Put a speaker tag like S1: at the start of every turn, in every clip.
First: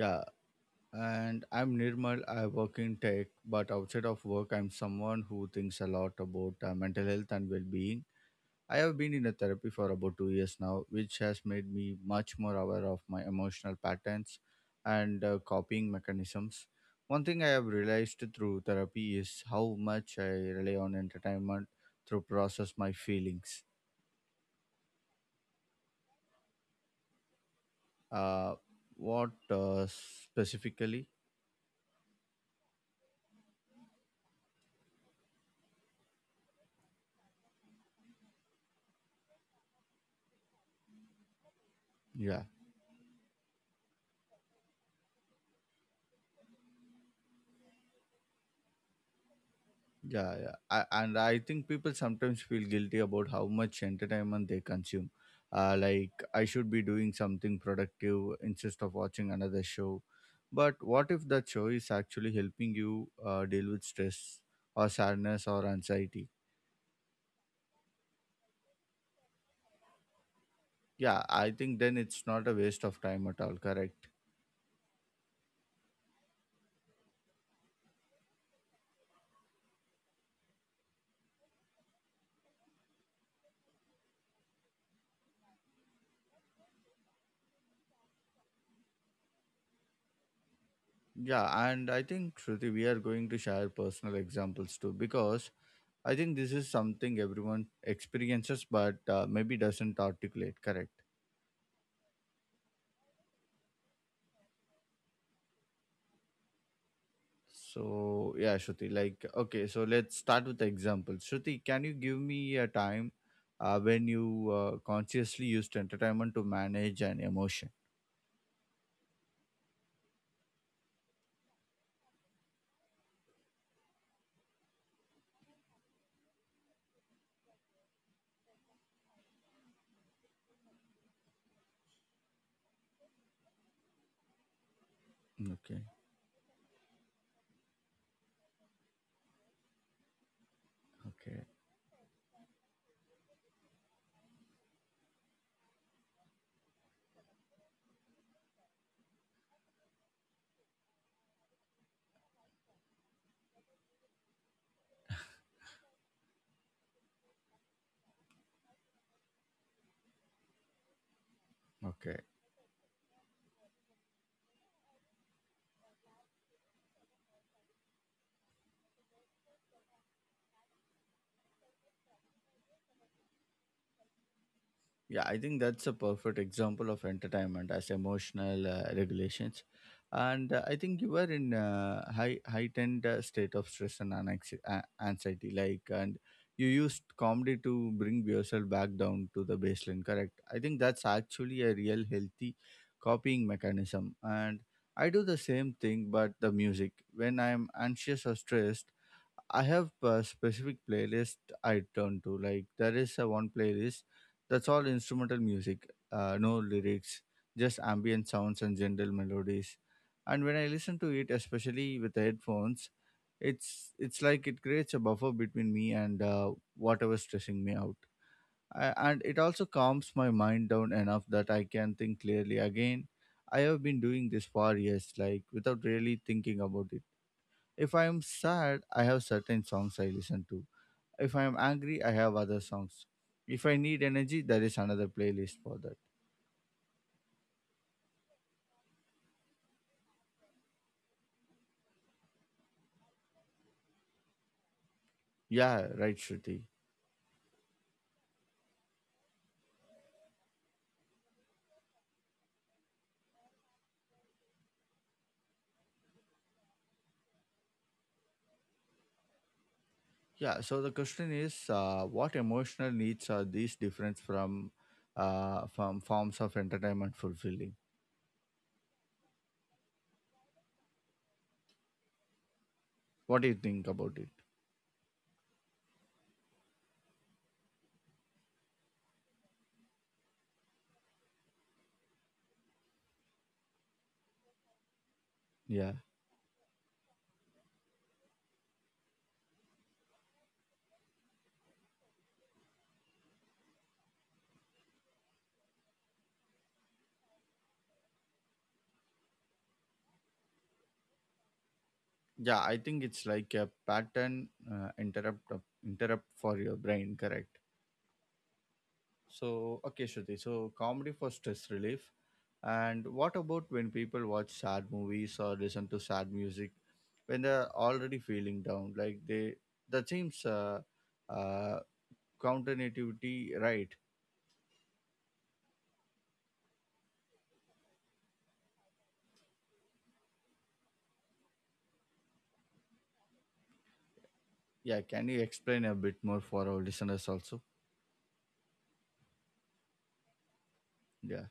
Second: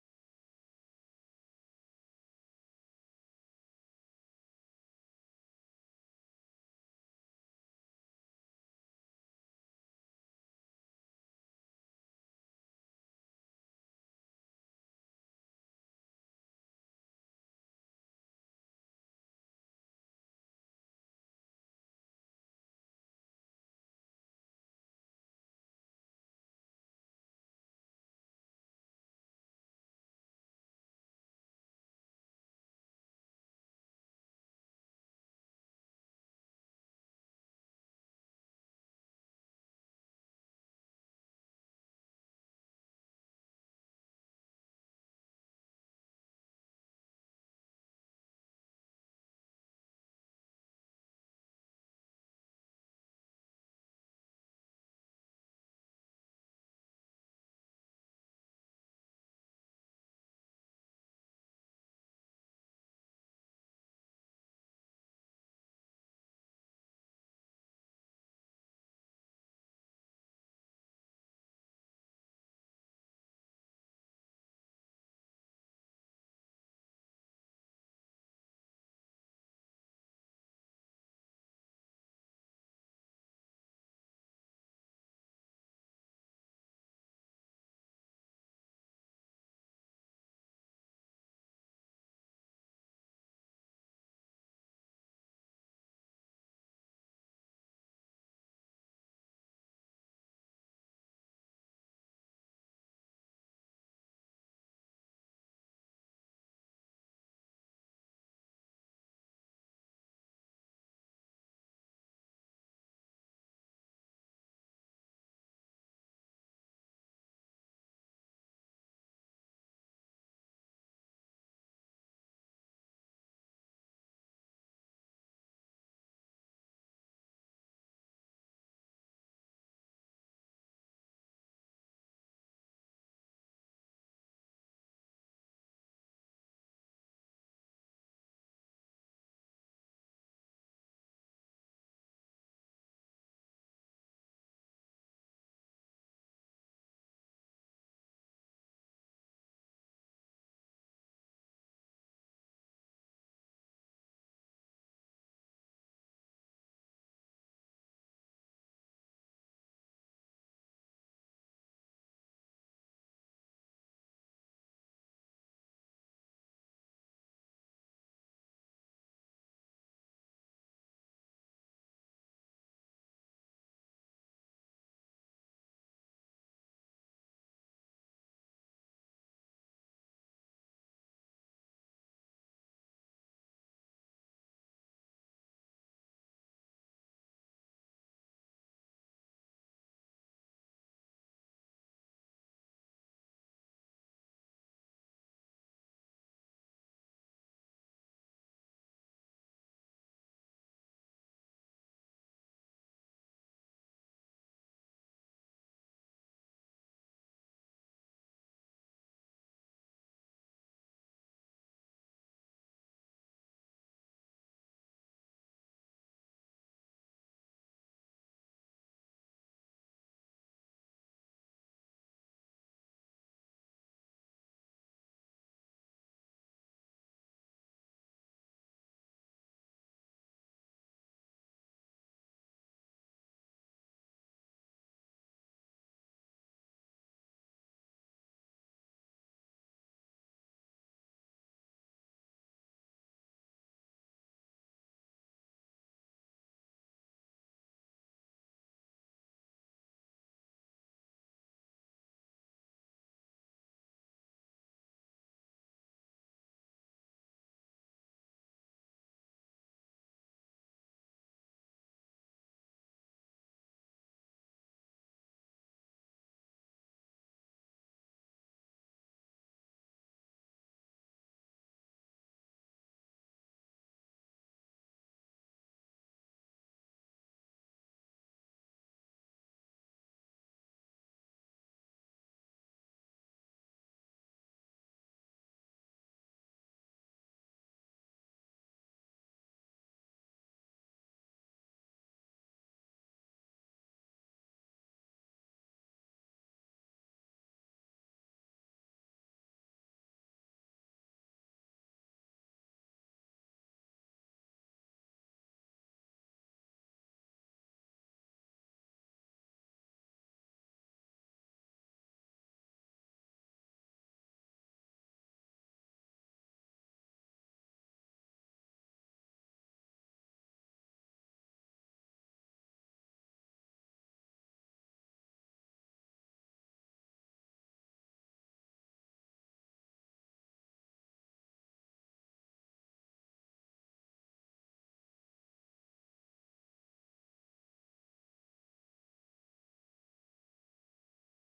S1: Yeah, and I'm Nirmal. I work in tech, but outside of work, I'm someone who thinks a lot about mental health and well being. I have been in a therapy for about 2 years now, which has made me much more aware of my emotional patterns and coping mechanisms. One thing I have realized through therapy is how much I rely on entertainment to process my feelings. Uh, what specifically? Yeah. Yeah, yeah. And I think people sometimes feel guilty about how much entertainment they consume. Like, I should be doing something productive instead of watching another show. But what if that show is actually helping you deal with stress or sadness or anxiety? Yeah, I think then it's not a waste of time at all, correct? Yeah, and I think, Shruti, we are going to share personal examples too because I think this is something everyone experiences but maybe doesn't articulate, correct? So yeah, Shruti, like okay, so let's start with the example. Shruti, can you give me a time when you consciously used entertainment to manage an emotion? Okay, okay, okay. Yeah, I think that's a perfect example of entertainment as emotional regulations. And I think you were in high heightened state of stress and anxiety, like, and you used comedy to bring yourself back down to the baseline. Correct. I think that's actually a real healthy copying mechanism. And I do the same thing, but the music. When I'm anxious or stressed, I have a specific playlist I turn to. Like there is a one playlist that's all instrumental music, no lyrics, just ambient sounds and gentle melodies. And when I listen to it, especially with the headphones, it's like it creates a buffer between me and whatever's stressing me out. And it also calms my mind down enough that I can think clearly again. I have been doing this for years, like without really thinking about it. If I am sad, I have certain songs I listen to if I am angry, I have other songs. If I need energy, there is another playlist for that. Yeah, right, Shruti. Yeah, so the question is what emotional needs are these different from forms of entertainment fulfilling? What do you think about it? Yeah. Yeah, I think it's like a pattern interrupt for your brain, correct? So, okay, Shruti. So, comedy for stress relief. And what about when people watch sad movies or listen to sad music when they're already feeling down? That seems uh, counterintuitive, right? Yeah, can you explain a bit more for our listeners also? Yeah,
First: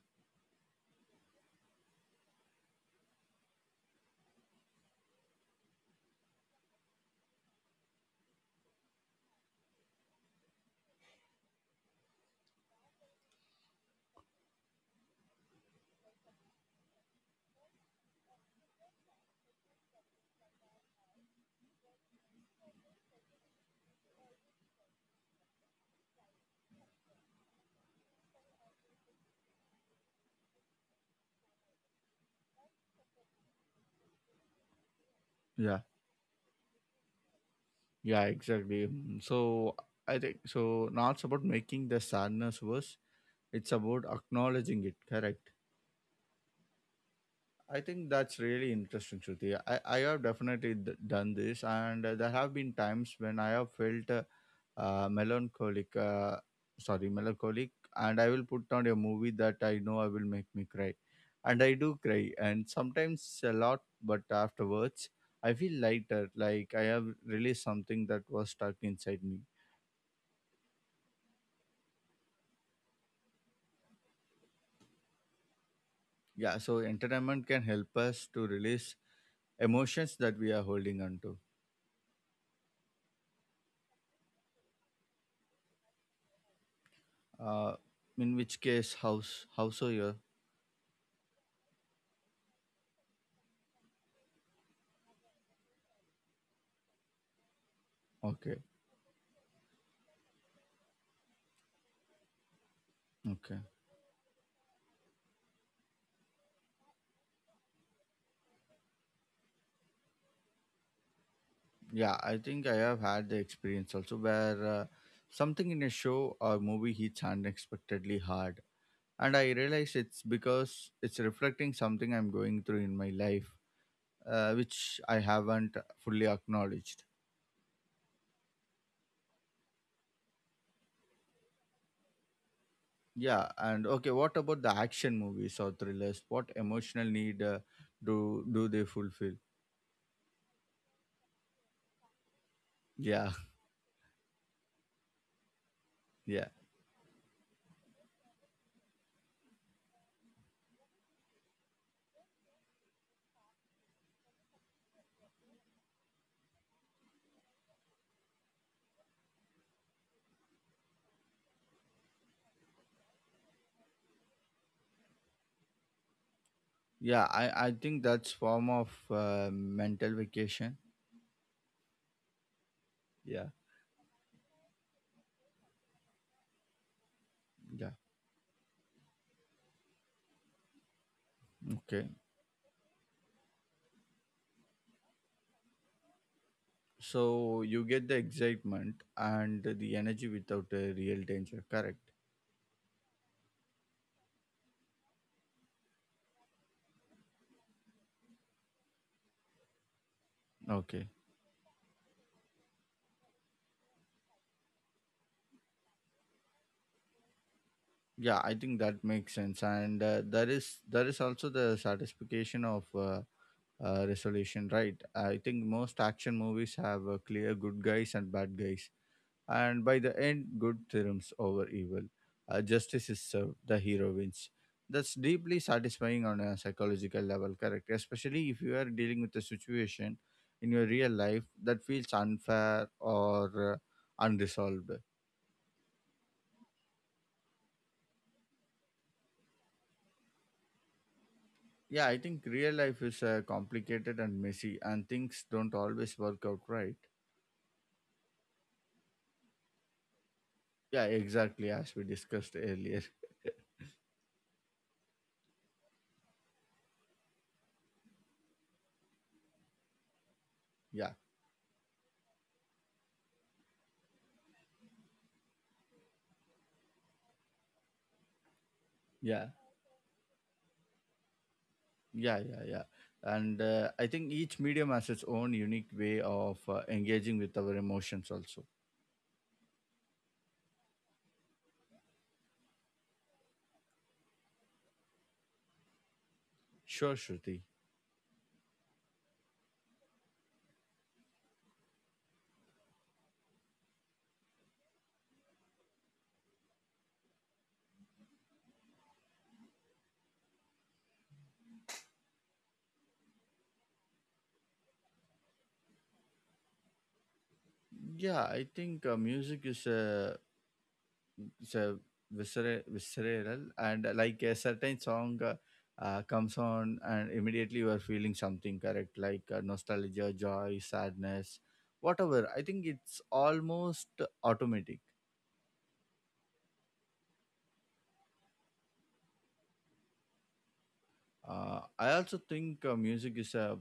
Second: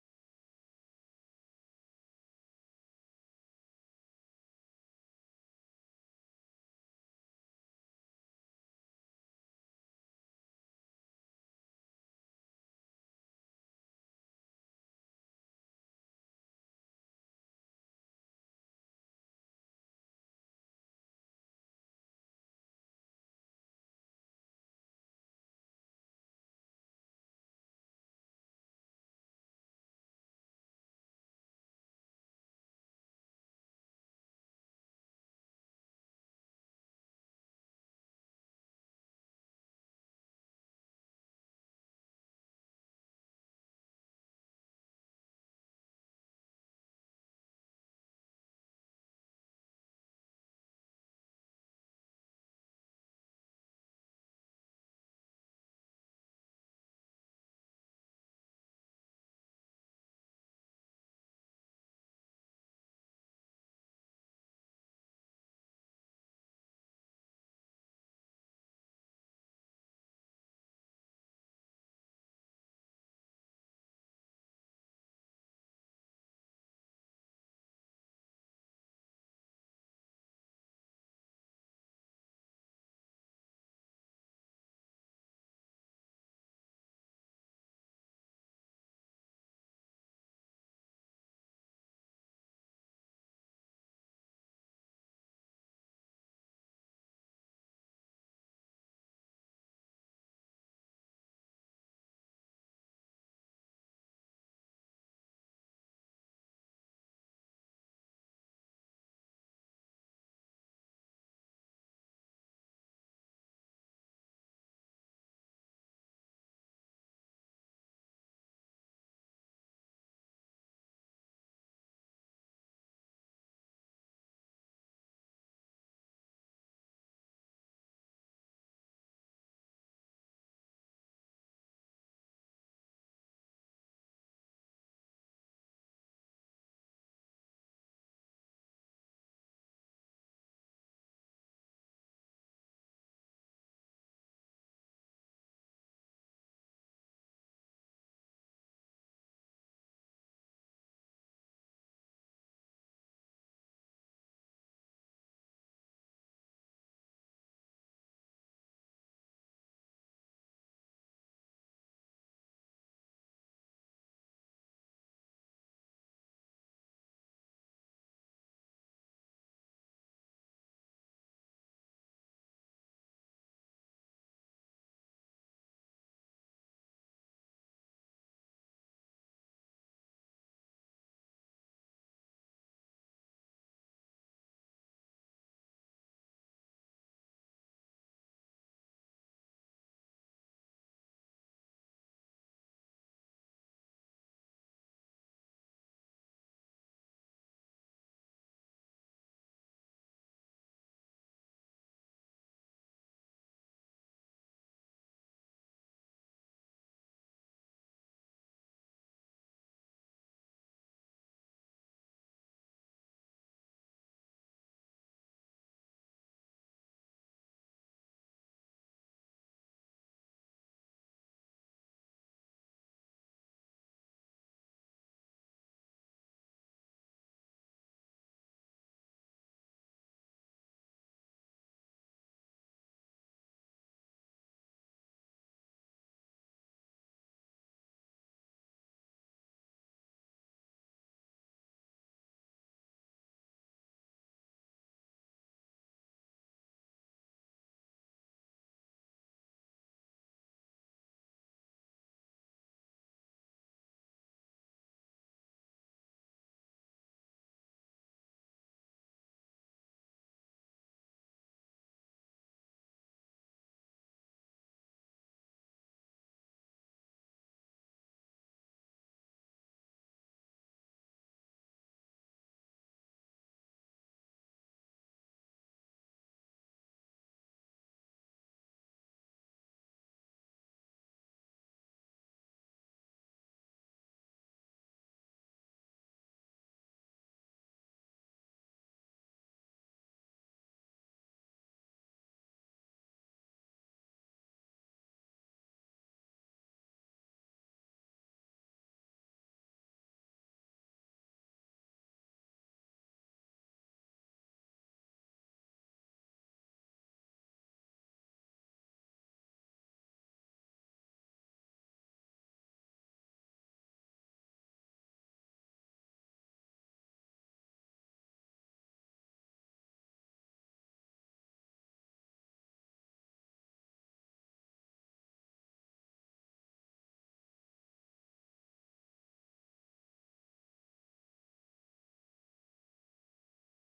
S1: yeah, yeah, exactly. Mm, so I think so. Not about making the sadness worse; it's about acknowledging it. Correct. I think that's really interesting, Shruti. I have definitely done this, and there have been times when I have felt melancholic, sorry, melancholic, and I will put on a movie that I know I will make me cry, and I do cry, and sometimes a lot, but afterwards I feel lighter, like I have released something that was stuck inside me. Yeah, so entertainment can help us to release emotions that we are holding on to. Uh, in which case, how so. Okay, okay. Yeah, I think I have had the experience also where something in a show or movie hits unexpectedly hard. And I realize it's because it's reflecting something I'm going through in my life, which I haven't fully acknowledged. Yeah, and okay, what about the action movies or thrillers? What emotional need do do they fulfill? Yeah, yeah, yeah. I think that's form of mental vacation. Yeah, yeah. Okay. So you get the excitement and the energy without a real danger. Correct. Okay. Yeah, I think that makes sense. And there is also the satisfaction of resolution, right? I think most action movies have clear good guys and bad guys, and by the end, good triumphs over evil. Justice is served, the hero wins. That's deeply satisfying on a psychological level, correct? Especially if you are dealing with a situation in your real life that feels unfair or unresolved. Yeah, I think real life is complicated and messy, and things don't always work out right. Yeah, exactly, as we discussed earlier. Yeah, yeah. Yeah, yeah, yeah. And I think each medium has its own unique way of engaging with our emotions, also. Sure, Shruti. Yeah, I think music is a visceral, and like a certain song comes on, and immediately you are feeling something correct, like nostalgia, joy, sadness, whatever. I think it's almost automatic. I also think music is a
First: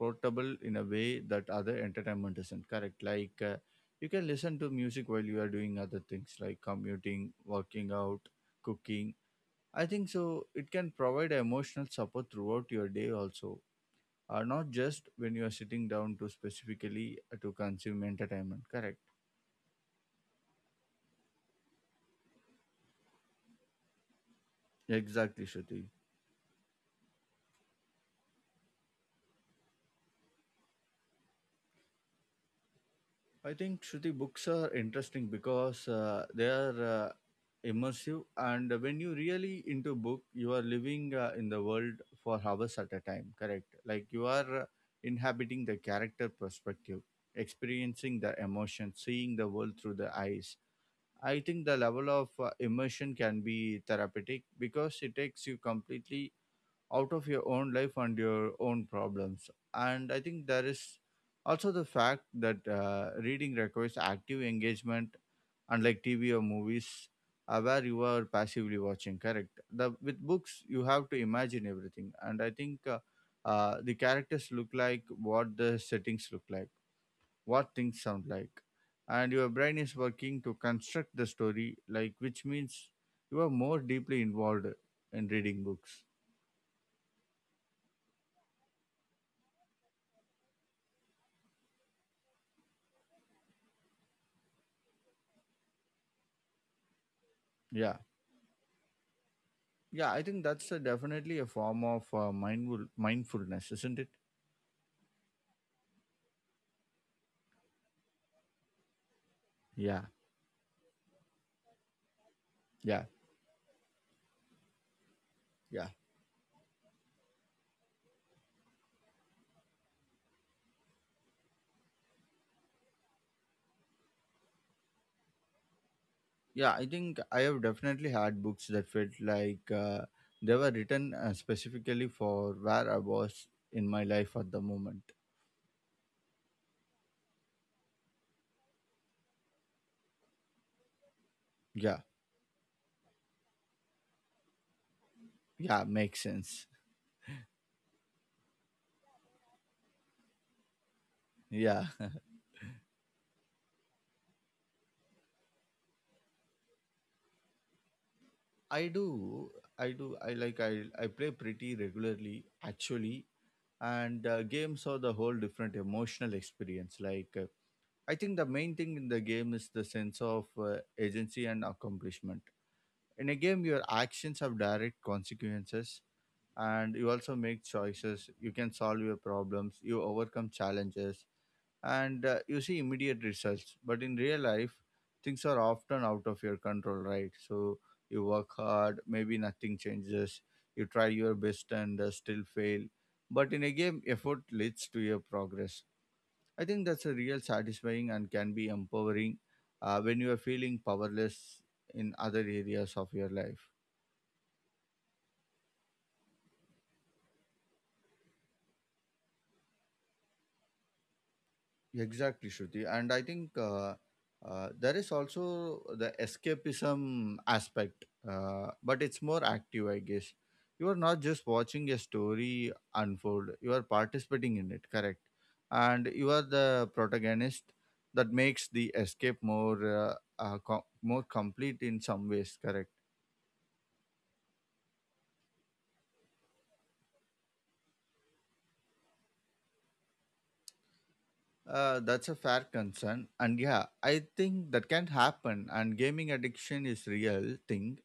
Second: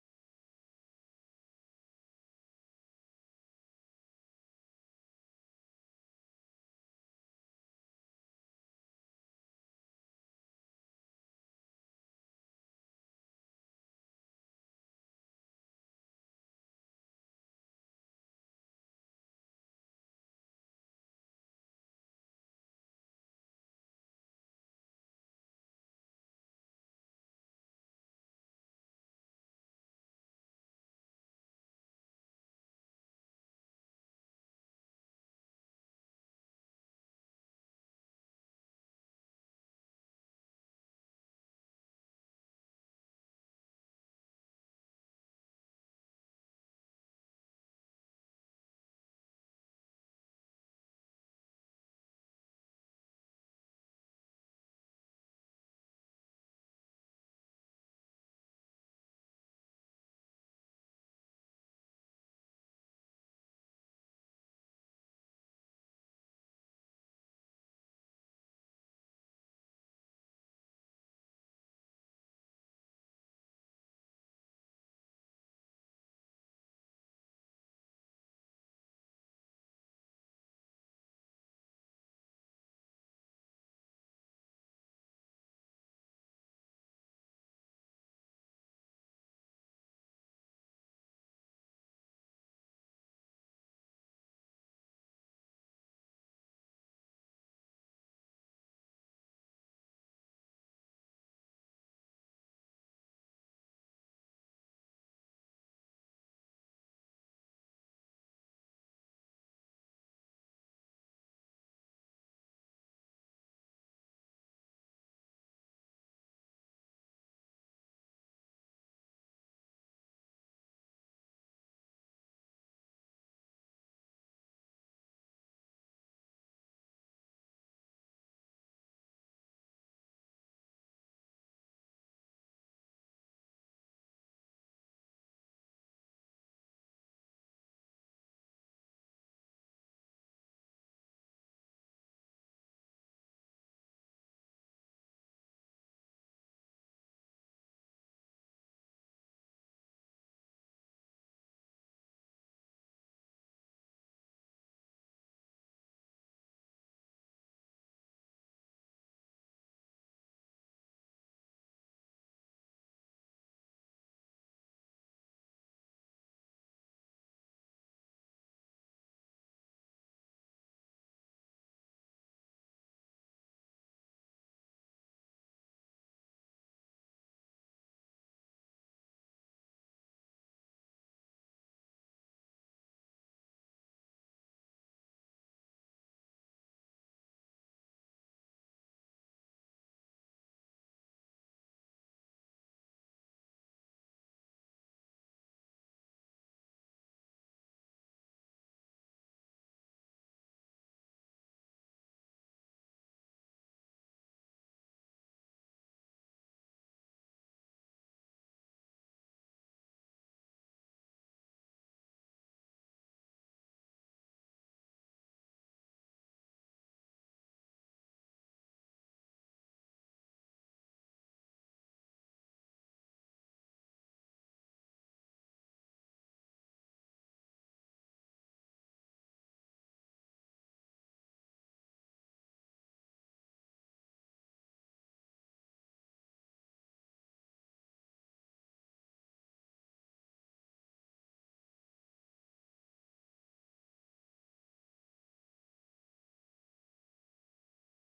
S1: portable in a way that other entertainment isn't correct like you can listen to music while you are doing other things like commuting working out cooking I think so it can provide emotional support throughout your day also not just when you are sitting down to specifically to consume entertainment correct exactly shruti. I think Shruti books are interesting because they are immersive, and when you really into book, you are living in the world for hours at a time. Correct? Like you are inhabiting the character perspective, experiencing the emotion, seeing the world through the eyes. I think the level of immersion can be therapeutic because it takes you completely out of your own life and your own problems. And I think there is also the fact that reading requires active engagement, unlike TV or movies, where you are passively watching. Correct. The with books you have to imagine everything, and I think the characters look like, what the settings look like, what things sound like, and your brain is working to construct the story. Like which means you are more deeply involved in reading books. Yeah. Yeah, I think that's a, definitely a form of mindfulness, isn't it? Yeah, yeah, yeah, yeah. I think I have definitely had books that felt like they were written specifically for where I was in my life at the moment. Yeah, yeah, makes sense. Yeah, I do, I do. I like I play pretty regularly actually, and games are the whole different emotional experience. Like. I think the main thing in the game is the sense of agency and accomplishment. In a game, your actions have direct consequences, and you also make choices. You can solve your problems, you overcome challenges, and you see immediate results. But in real life, things are often out of your control, right? So you work hard, maybe nothing changes. You try your best and still fail. But in a game, effort leads to your progress. I think that's a real satisfying and can be empowering when you are feeling powerless in other areas of your life. Exactly, Shruti. And I think there is also the escapism aspect, but it's more active, I guess. You are not just watching a story unfold, you are participating in it, correct? And you are the protagonist that makes the escape more more complete in some ways, correct? That's a fair concern, and yeah, I think that can happen. And gaming addiction is real thing,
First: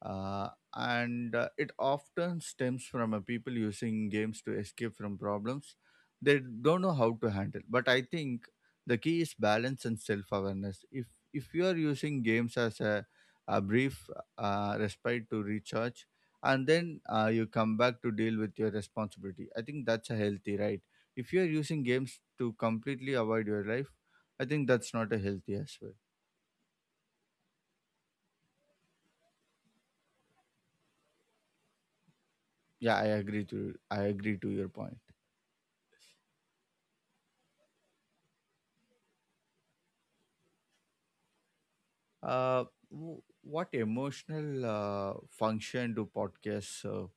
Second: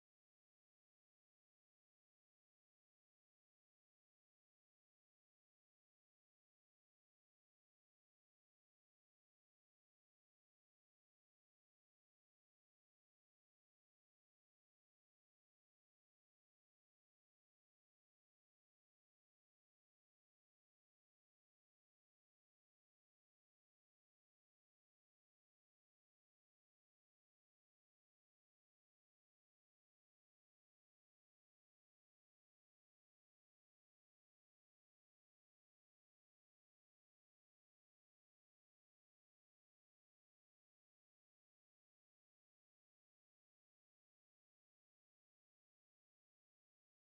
S1: uh, and it often stems from people using games to escape from problems they don't know how to handle but I think the key is balance and self-awareness if you are using games as a brief respite to recharge and then you come back to deal with your responsibility I think that's a healthy right if you are using games to completely avoid your life I think that's not a healthy as well yeah I agree to your point. Uh, what emotional function do podcasts? Uh,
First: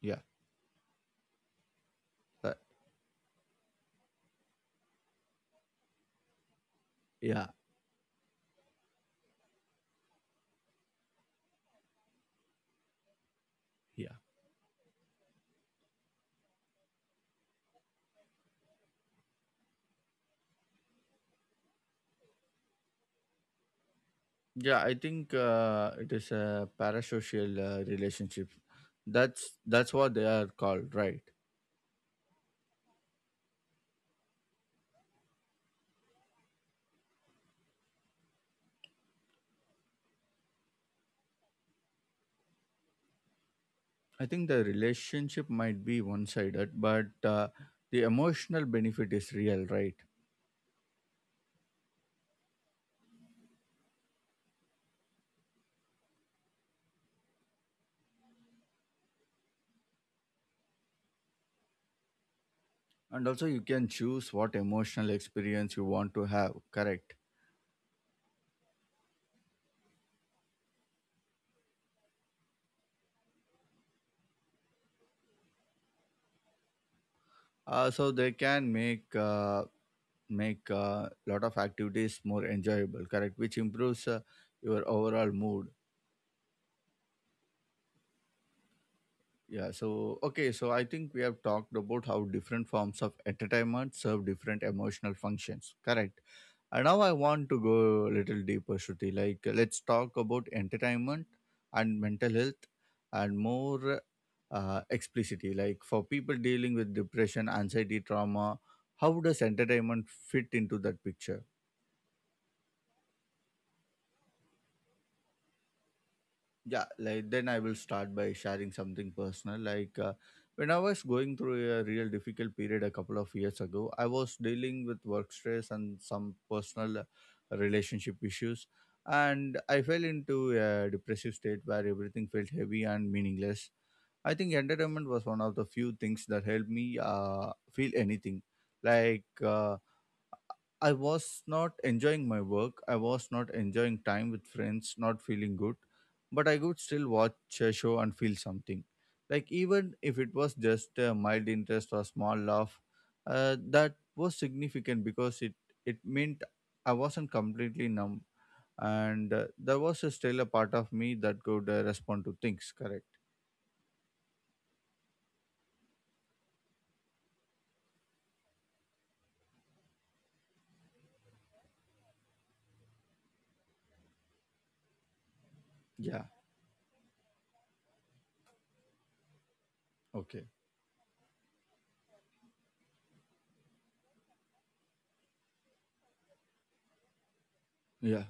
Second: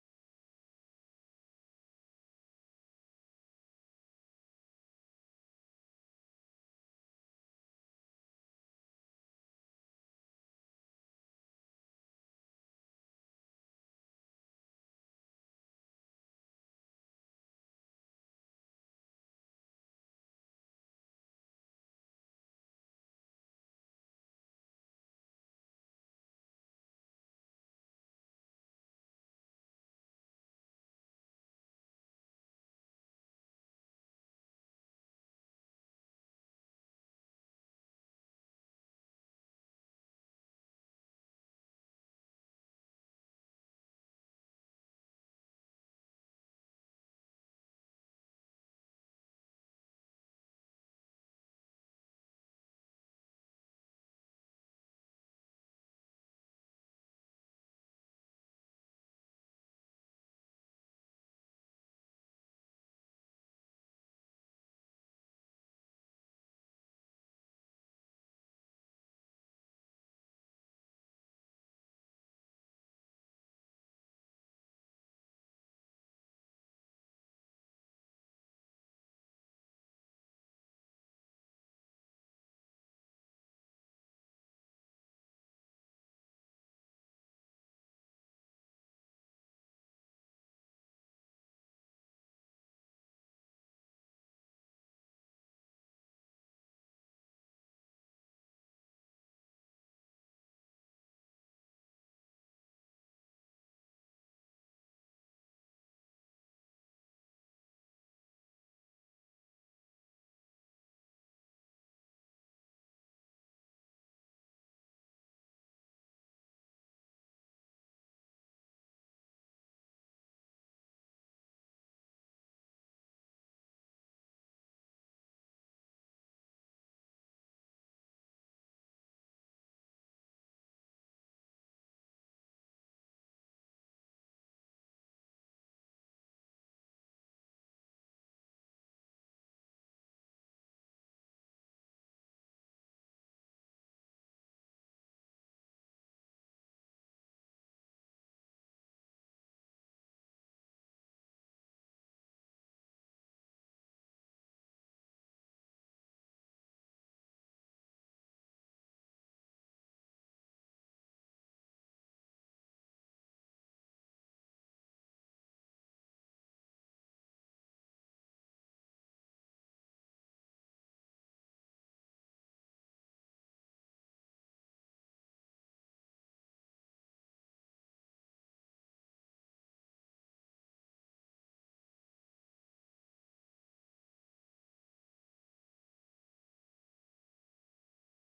S1: yeah, uh, yeah, yeah, yeah. I think it is a parasocial relationship. That's what they are called, right? I think the relationship might be one-sided, but the emotional benefit is real, right? And also, you can choose what emotional experience you want to have. Correct. So they can make make a lot of activities more enjoyable, correct, which improves your overall mood. Yeah. so okay, so I think we have talked about how different forms of entertainment serve different emotional functions, correct, and now I want to go a little deeper, Shruti. Let's talk about entertainment and mental health and more explicitly, like for people dealing with depression, anxiety, trauma. How does entertainment fit into that picture? Yeah, like then I will start by sharing something personal. When I was going through a real difficult period a couple of years ago, I was dealing with work stress and some personal relationship issues, and I fell into a depressive state where everything felt heavy and meaningless. I think entertainment was one of the few things that helped me feel anything. like uh, I was not enjoying my work. I was not enjoying time with friends, not feeling good. But I could still watch a show and feel something. Like, even if it was just a mild interest or small laugh, that was significant because it meant I wasn't completely numb. And there was still a part of me that could respond to things, correct? Yeah. Okay. Yeah.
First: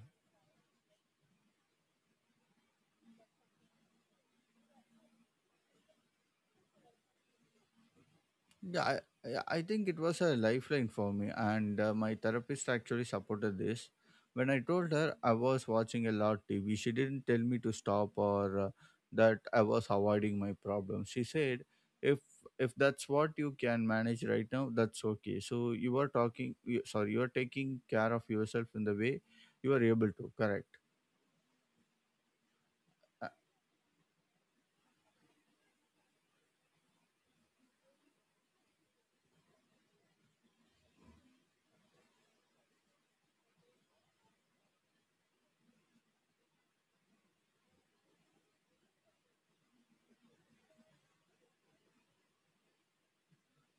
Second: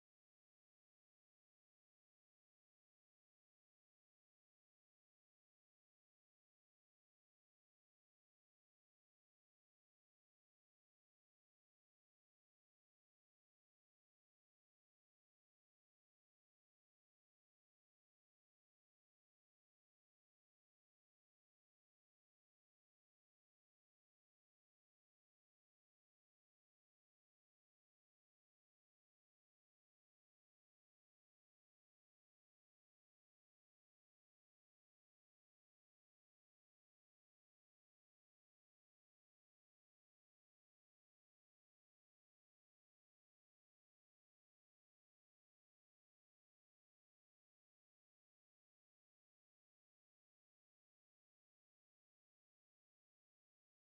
S1: Yeah, I think it was a lifeline for me, and my therapist actually supported this. When I told her I was watching a lot TV, she didn't tell me to stop or that I was avoiding my problem. She said, "If if that's what you can manage right now, that's okay. So you are talking, you, sorry, you are taking care of yourself in the way you are able to. Correct? Uh,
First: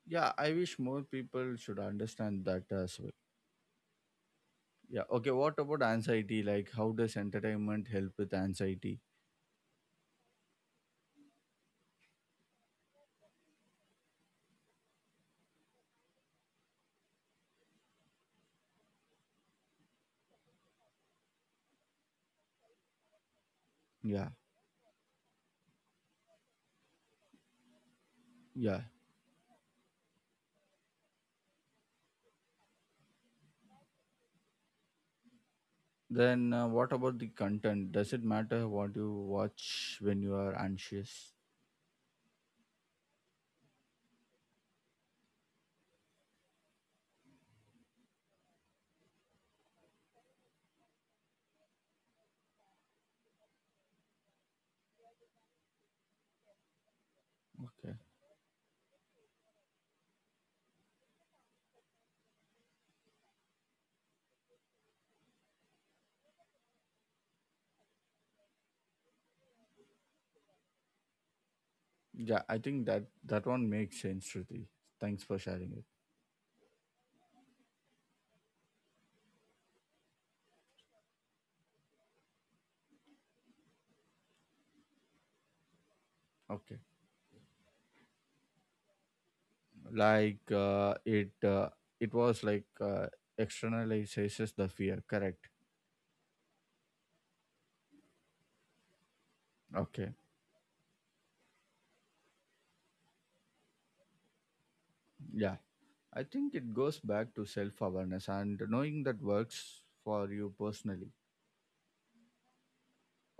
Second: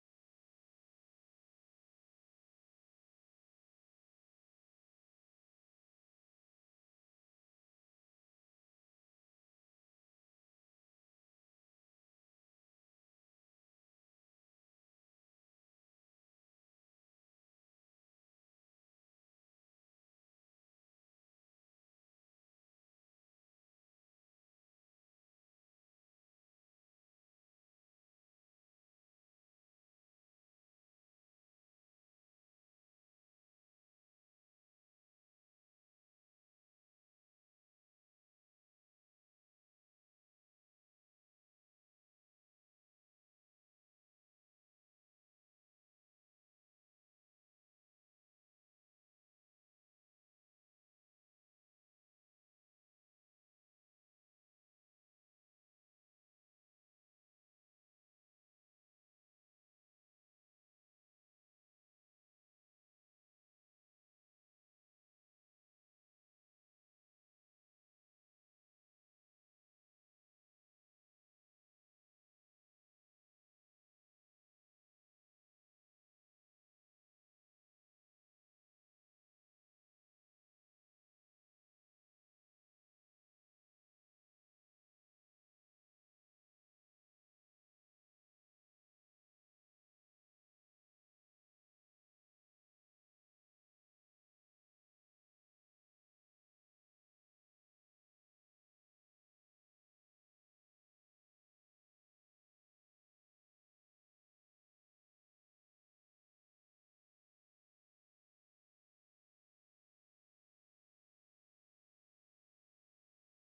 S1: yeah, I wish more people should understand that as well." Yeah. Okay. What about anxiety? Like, how does entertainment help with anxiety? Yeah. Yeah. Then, what about the content? Does it matter what you watch when you are anxious? Okay. Yeah. I think that one makes sense, Shruti. Thanks for sharing it. Okay. Like, it it was externalizes the fear. Correct. Okay. Yeah. I think it goes back to self awareness and knowing that works for you personally.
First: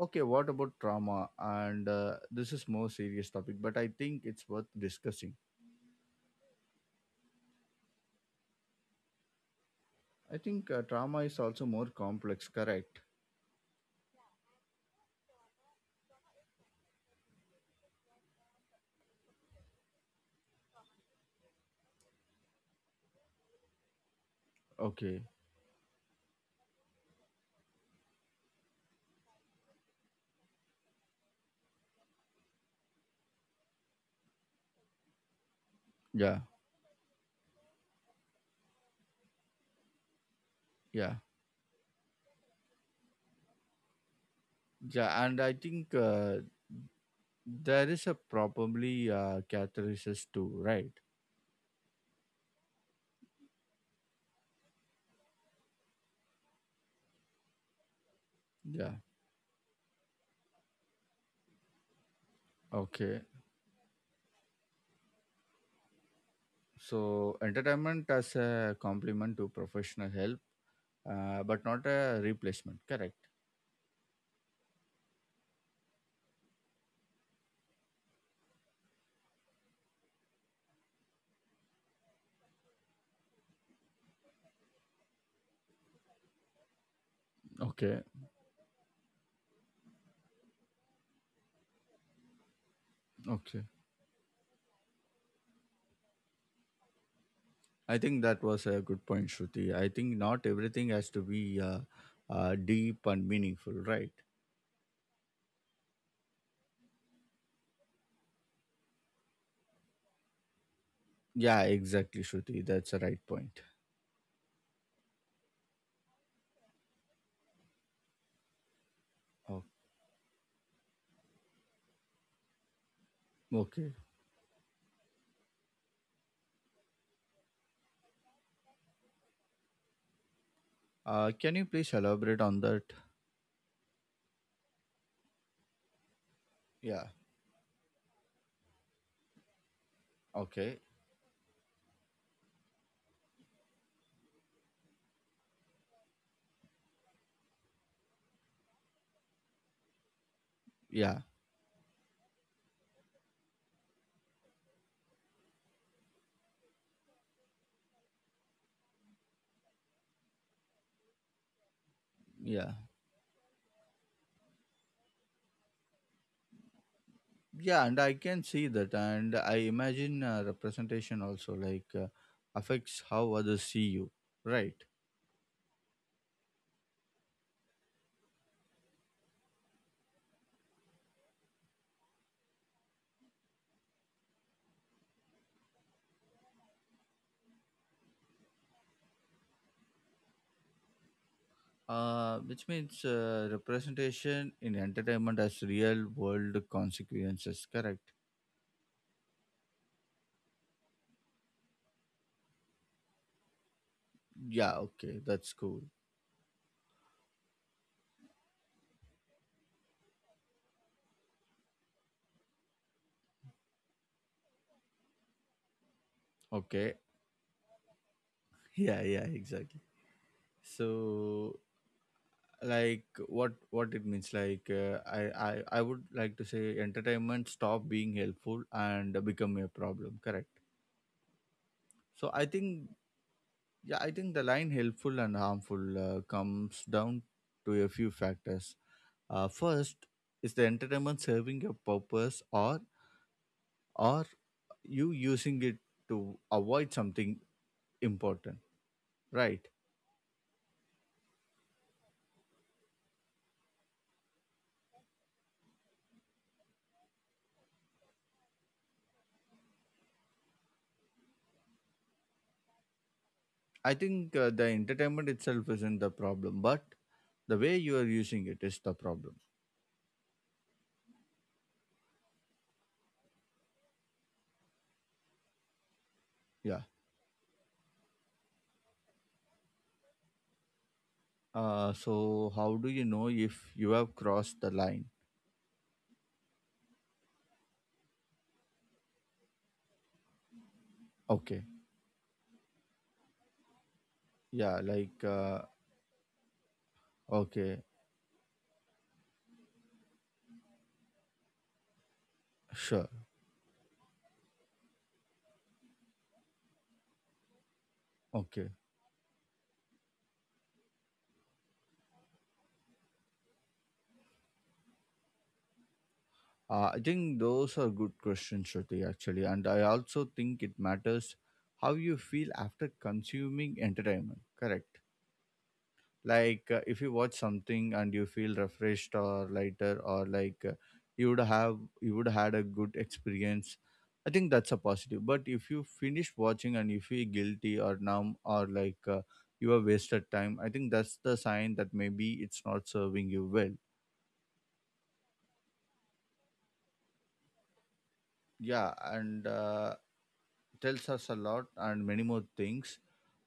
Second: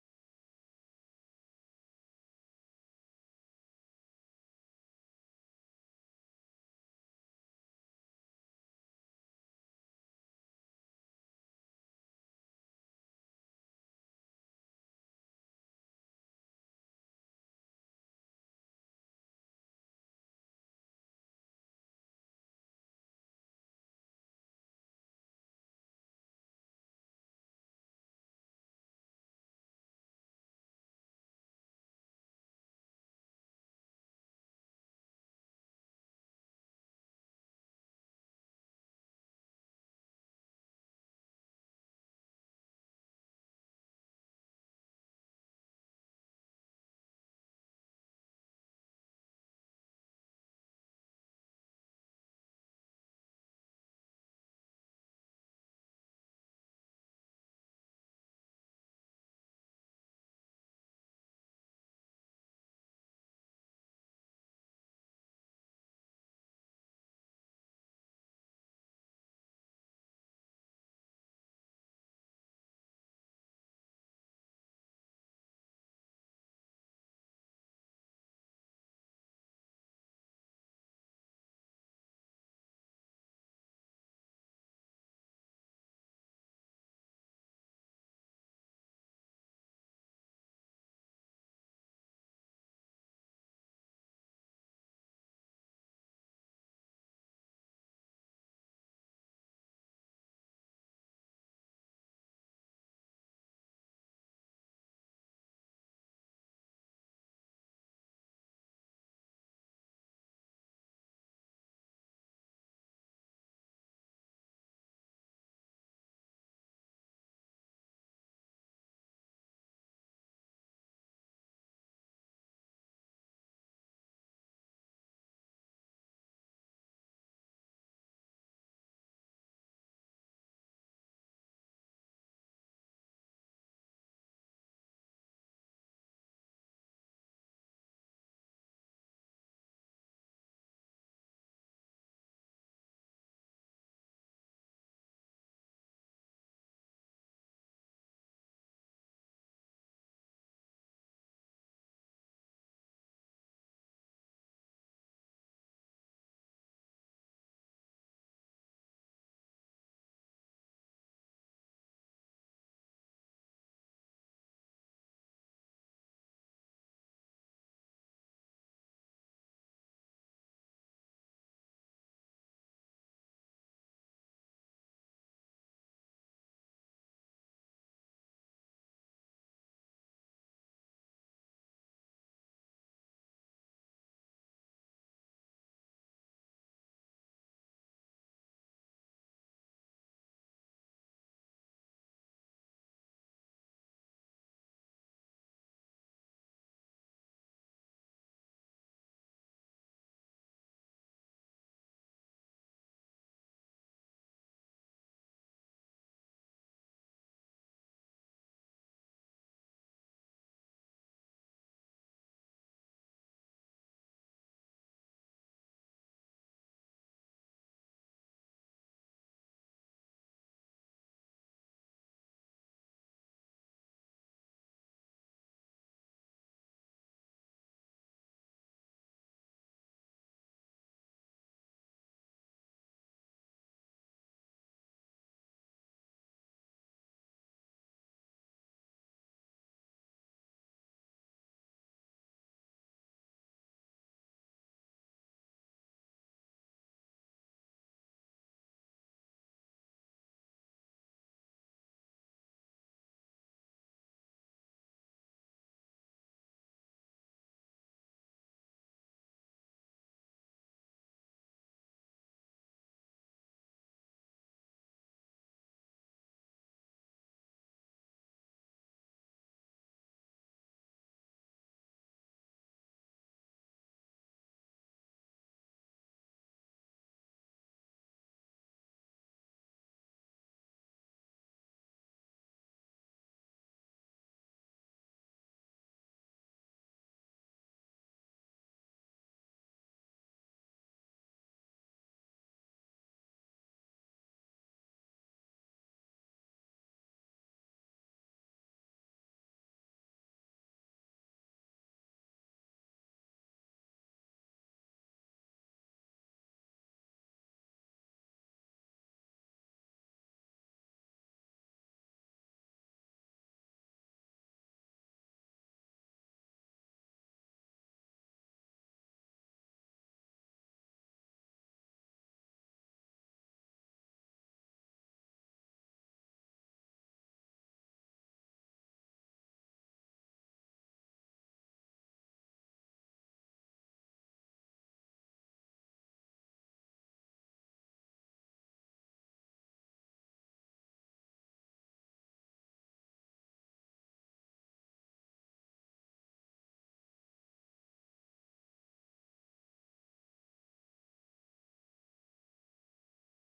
S1: Okay, what about trauma? And this is more serious topic, but I think it's worth discussing. I think trauma is also more complex, correct? Okay. Yeah. Yeah. Yeah, and I think there is a probably catharsis too, right? Yeah. Okay. So entertainment as a complement to professional help, but not a replacement, correct? Okay. Okay. I think that was a good point, Shruti. I think not everything has to be deep and meaningful, right? Yeah, exactly, Shruti. That's a right point. Oh, okay. Can you please elaborate on that? Yeah. Okay. Yeah. Yeah. Yeah. And I can see that. And I imagine representation also affects how others see you, right? Which means representation in entertainment has real world consequences, correct? Yeah, okay, that's cool. Okay. Yeah, yeah, exactly. So, like what it means, like I would like to say entertainment stop being helpful and become a problem, correct? So I think, yeah, I think the line helpful and harmful comes down to a few factors. First, is the entertainment serving a purpose, or you using it to avoid something important, right? I think the entertainment itself isn't the problem, but the way you are using it is the problem. Yeah. So how do you know if you have crossed the line? Okay. Yeah. Like. Okay. Sure. Okay. I think those are good questions, Shruti. Actually, and I also think it matters how you feel after consuming entertainment. Correct. If you watch something and you feel refreshed or lighter or you would had a good experience, I think that's a positive. But if you finish watching and you feel guilty or numb or you have wasted time, I think that's the sign that maybe it's not serving you well. Yeah. And tells us a lot and many more things,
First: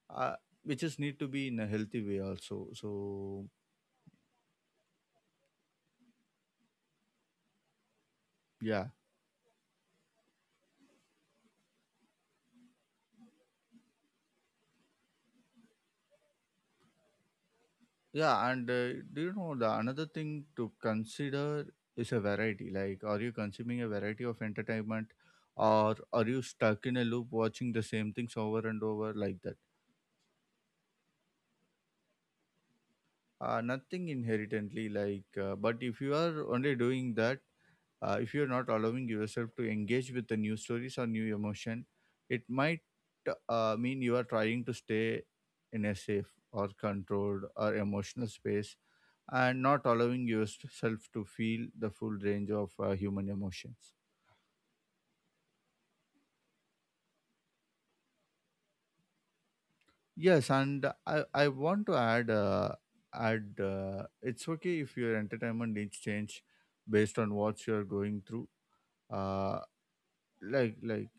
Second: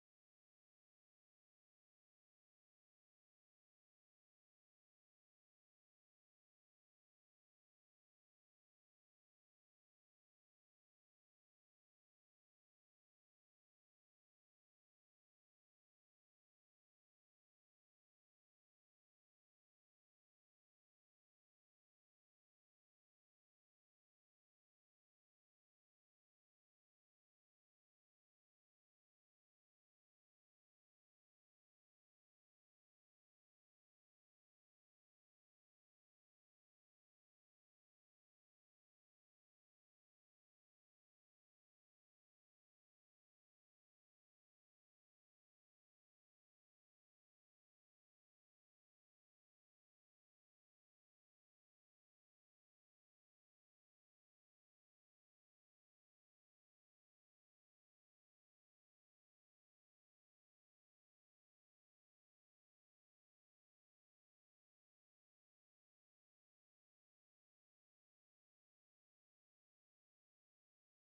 S1: uh, which is need to be in a healthy way also. So yeah. Yeah, and do you know the another thing to consider is a variety. Like, are you consuming a variety of entertainment, or are you stuck in a loop watching the same things over and over like that? Nothing inherently like, but if you are only doing that, if you're not allowing yourself to engage with the new stories or new emotion, it might mean you are trying to stay in a safe or controlled or emotional space and not allowing yourself to feel the full range of human emotions. Yes, and I want to add it's okay if your entertainment needs change based on what you're going through. Uh, like,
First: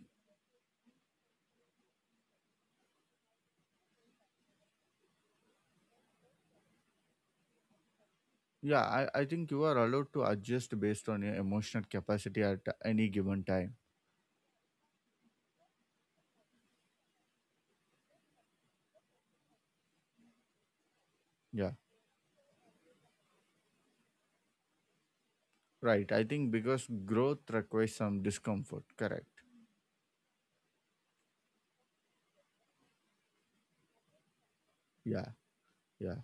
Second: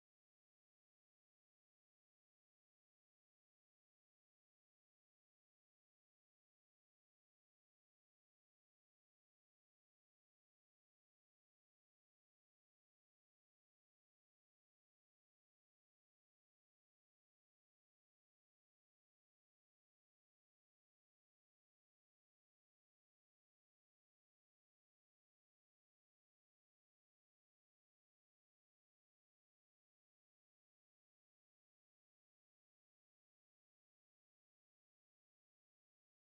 S1: yeah, I think you are allowed to adjust based on your emotional capacity at any given time. Yeah, right. I think because growth requires some discomfort. Correct. Yeah, yeah,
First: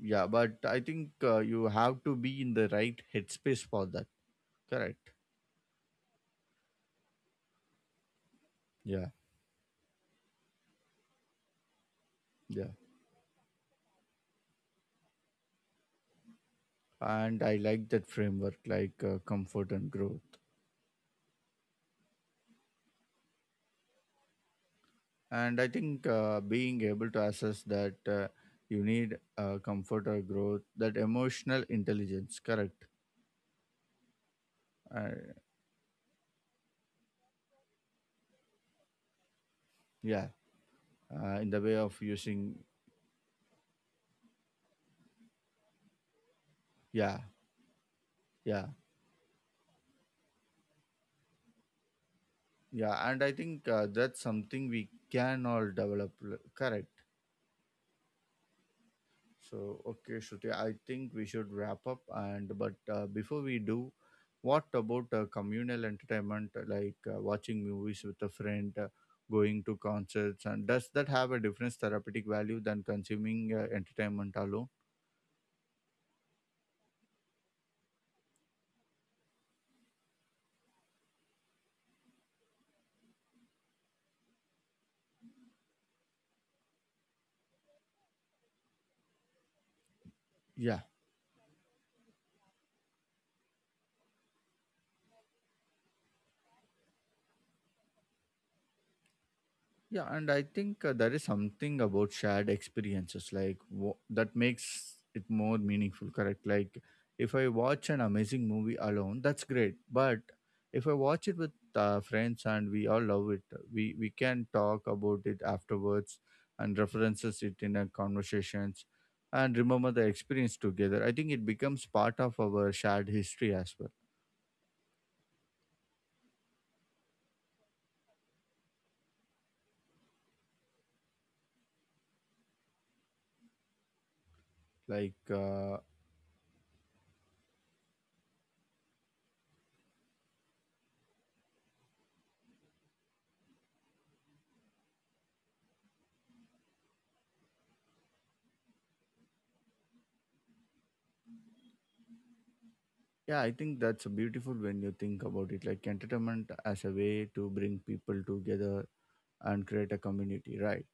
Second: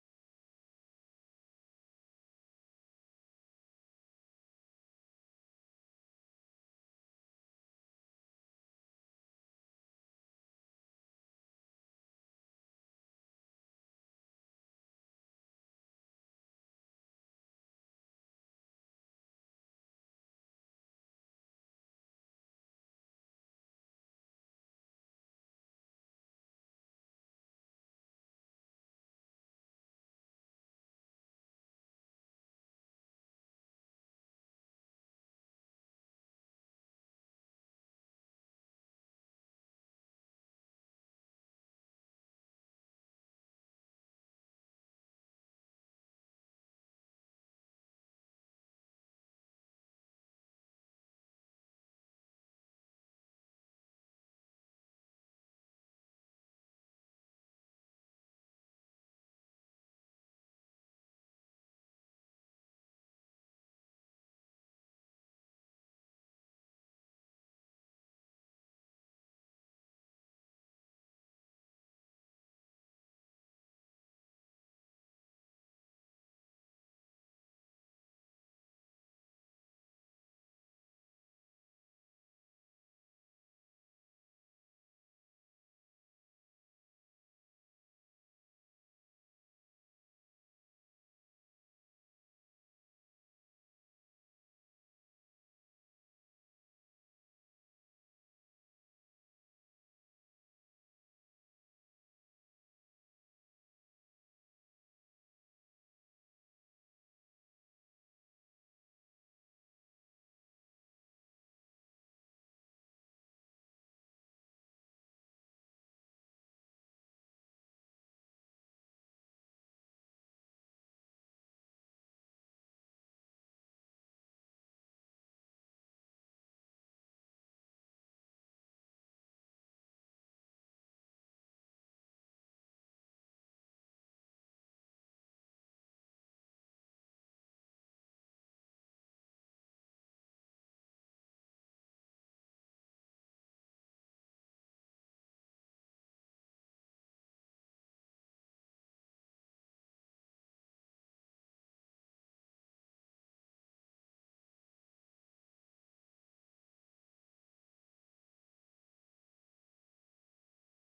S1: yeah, but I think you have to be in the right headspace for that. Correct. Yeah. Yeah. And I like that framework, comfort and growth. And I think being able to assess that you need comfort or growth, that emotional intelligence, correct? Uh, yeah. In the way of using, yeah. Yeah. Yeah. And I think that's something we can all develop, correct? So, okay, Shruti, I think we should wrap up. And but before we do, what about communal entertainment, like watching movies with a friend, going to concerts, and does that have a different therapeutic value than consuming entertainment alone? Yeah. Yeah, and I think there is something about shared experiences like that makes it more meaningful, correct? Like, if I watch an amazing movie alone, that's great, but if I watch it with friends and we all love it, we can talk about it afterwards and references it in our conversations and remember the experience together. I think it becomes part of our shared history as well. Like. Uh, Yeah, I think that's beautiful when you think about it, like entertainment as a way to bring people together and create a community, right?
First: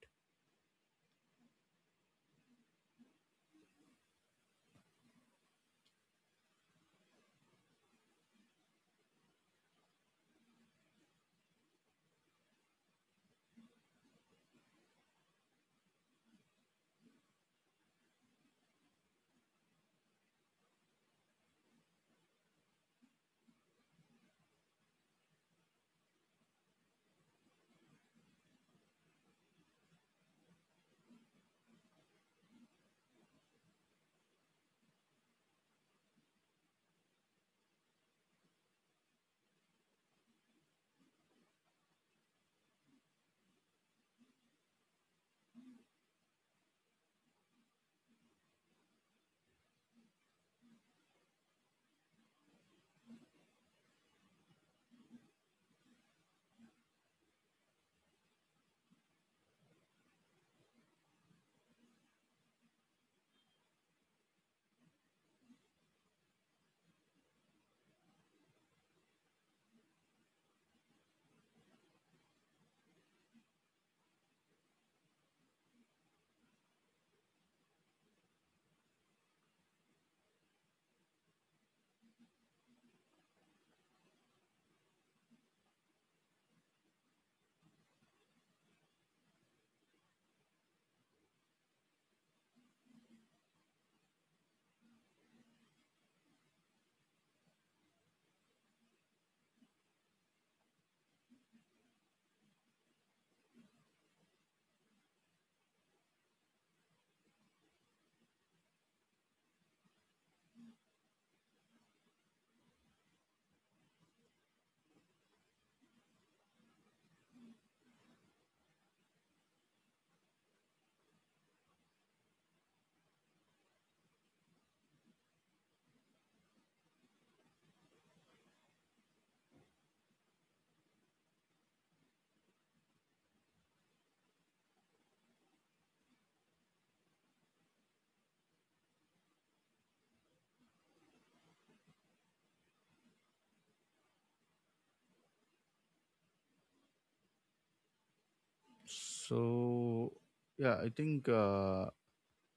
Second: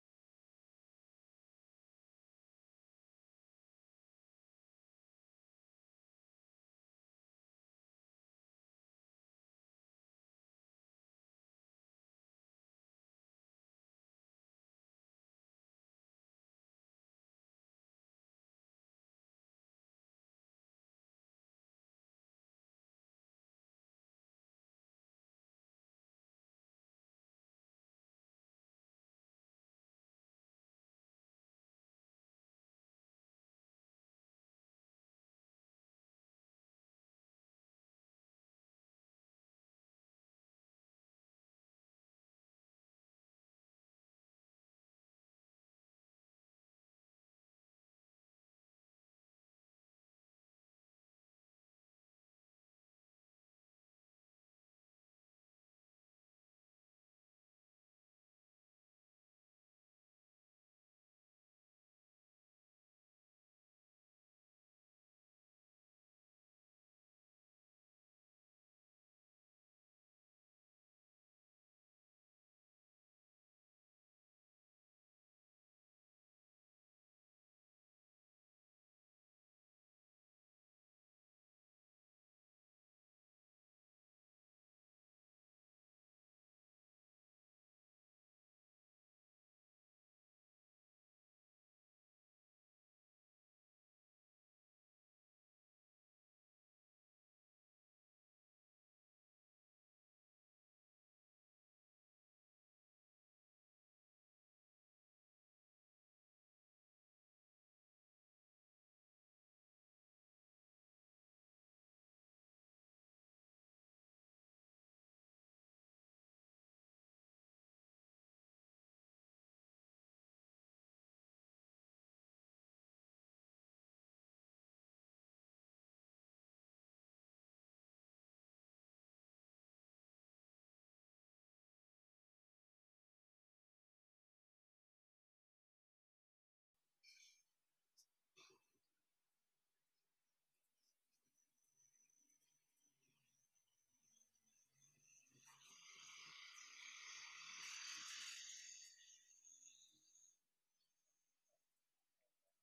S1: So, yeah, I think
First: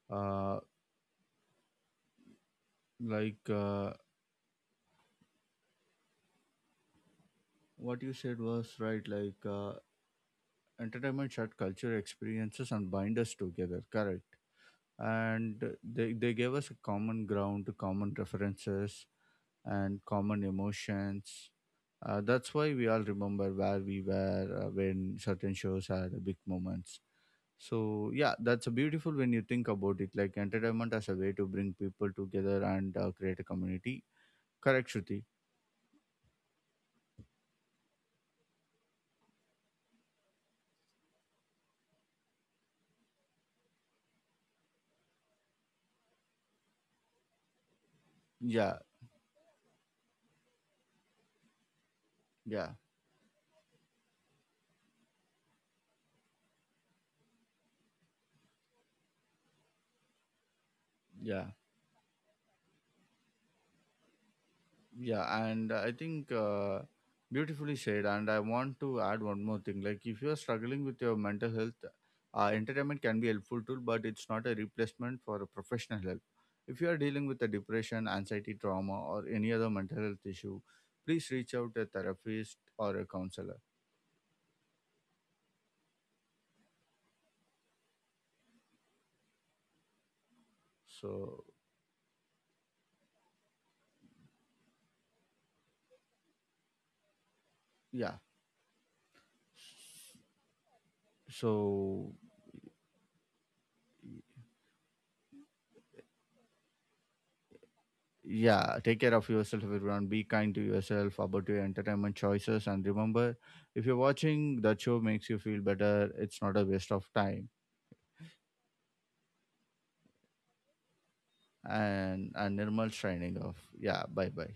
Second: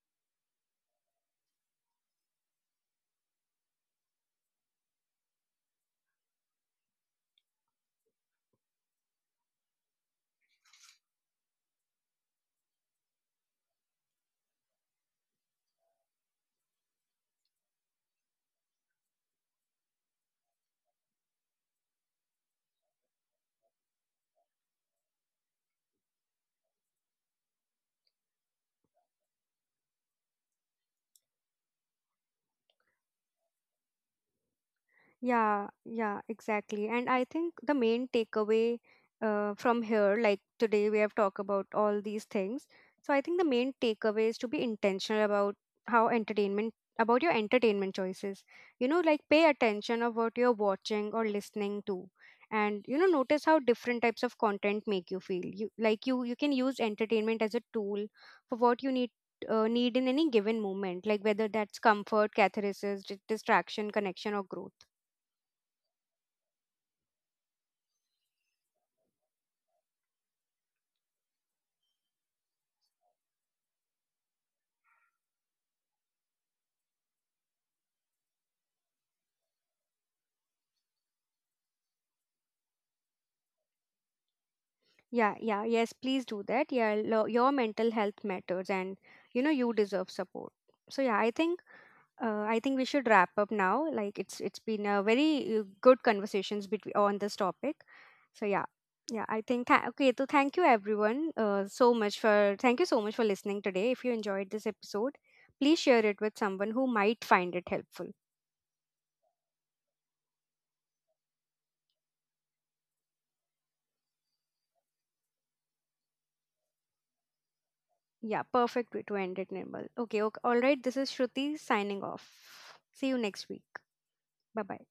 S1: uh, like uh, what you said was right, entertainment shared culture experiences and bind us together, correct? And they gave us a common ground, common references, and common emotions. That's why we all remember where we were when certain shows had big moments. So yeah, that's a beautiful when you think about it, like entertainment as a way to bring people together and create a community. Correct, Shruti?
S2: Yeah, yeah, exactly. And I think the main takeaway from here, like today we have talked about all these things. So I think the main takeaway is to be intentional about how entertainment, about your entertainment choices. You know,
S1: Yeah,
S2: like pay attention of what you're watching or listening to. And
S1: yeah,
S2: you know, notice how different types of content make you feel. You like you can use entertainment as a tool for what you need in any given moment, like whether
S1: yeah.
S2: that's comfort, catharsis, distraction, connection, or growth.
S1: Yeah, and I think beautifully said. And I want to add one more thing: like if you are struggling with your mental health, entertainment can be a helpful tool, but it's not a replacement for a professional help. If you are dealing with a depression, anxiety, trauma, or any other mental health issue, please reach out to a therapist or a counselor.
S2: Yeah, yeah, yes, please do that. Yeah, your mental health matters and you know you deserve support. So yeah,
S1: So
S2: I think we should wrap up now. Like it's been a very good conversations between on this topic. So
S1: yeah.
S2: yeah. Yeah, I think okay, so thank you everyone so much
S1: So
S2: for thank you so much for listening today. If you enjoyed this episode, please share it with someone who might find it helpful.
S1: yeah, take care of yourself, everyone. Be kind to yourself about your entertainment choices, and remember, if you're watching that show makes you feel better, it's not a waste of time.
S2: Yeah, perfect way to end it, Nirmal. Okay, okay. All right, this is Shruti signing
S1: and
S2: off.
S1: and
S2: See you
S1: Nirmal
S2: next week.
S1: shining off. Yeah, bye
S2: Bye-bye.
S1: bye.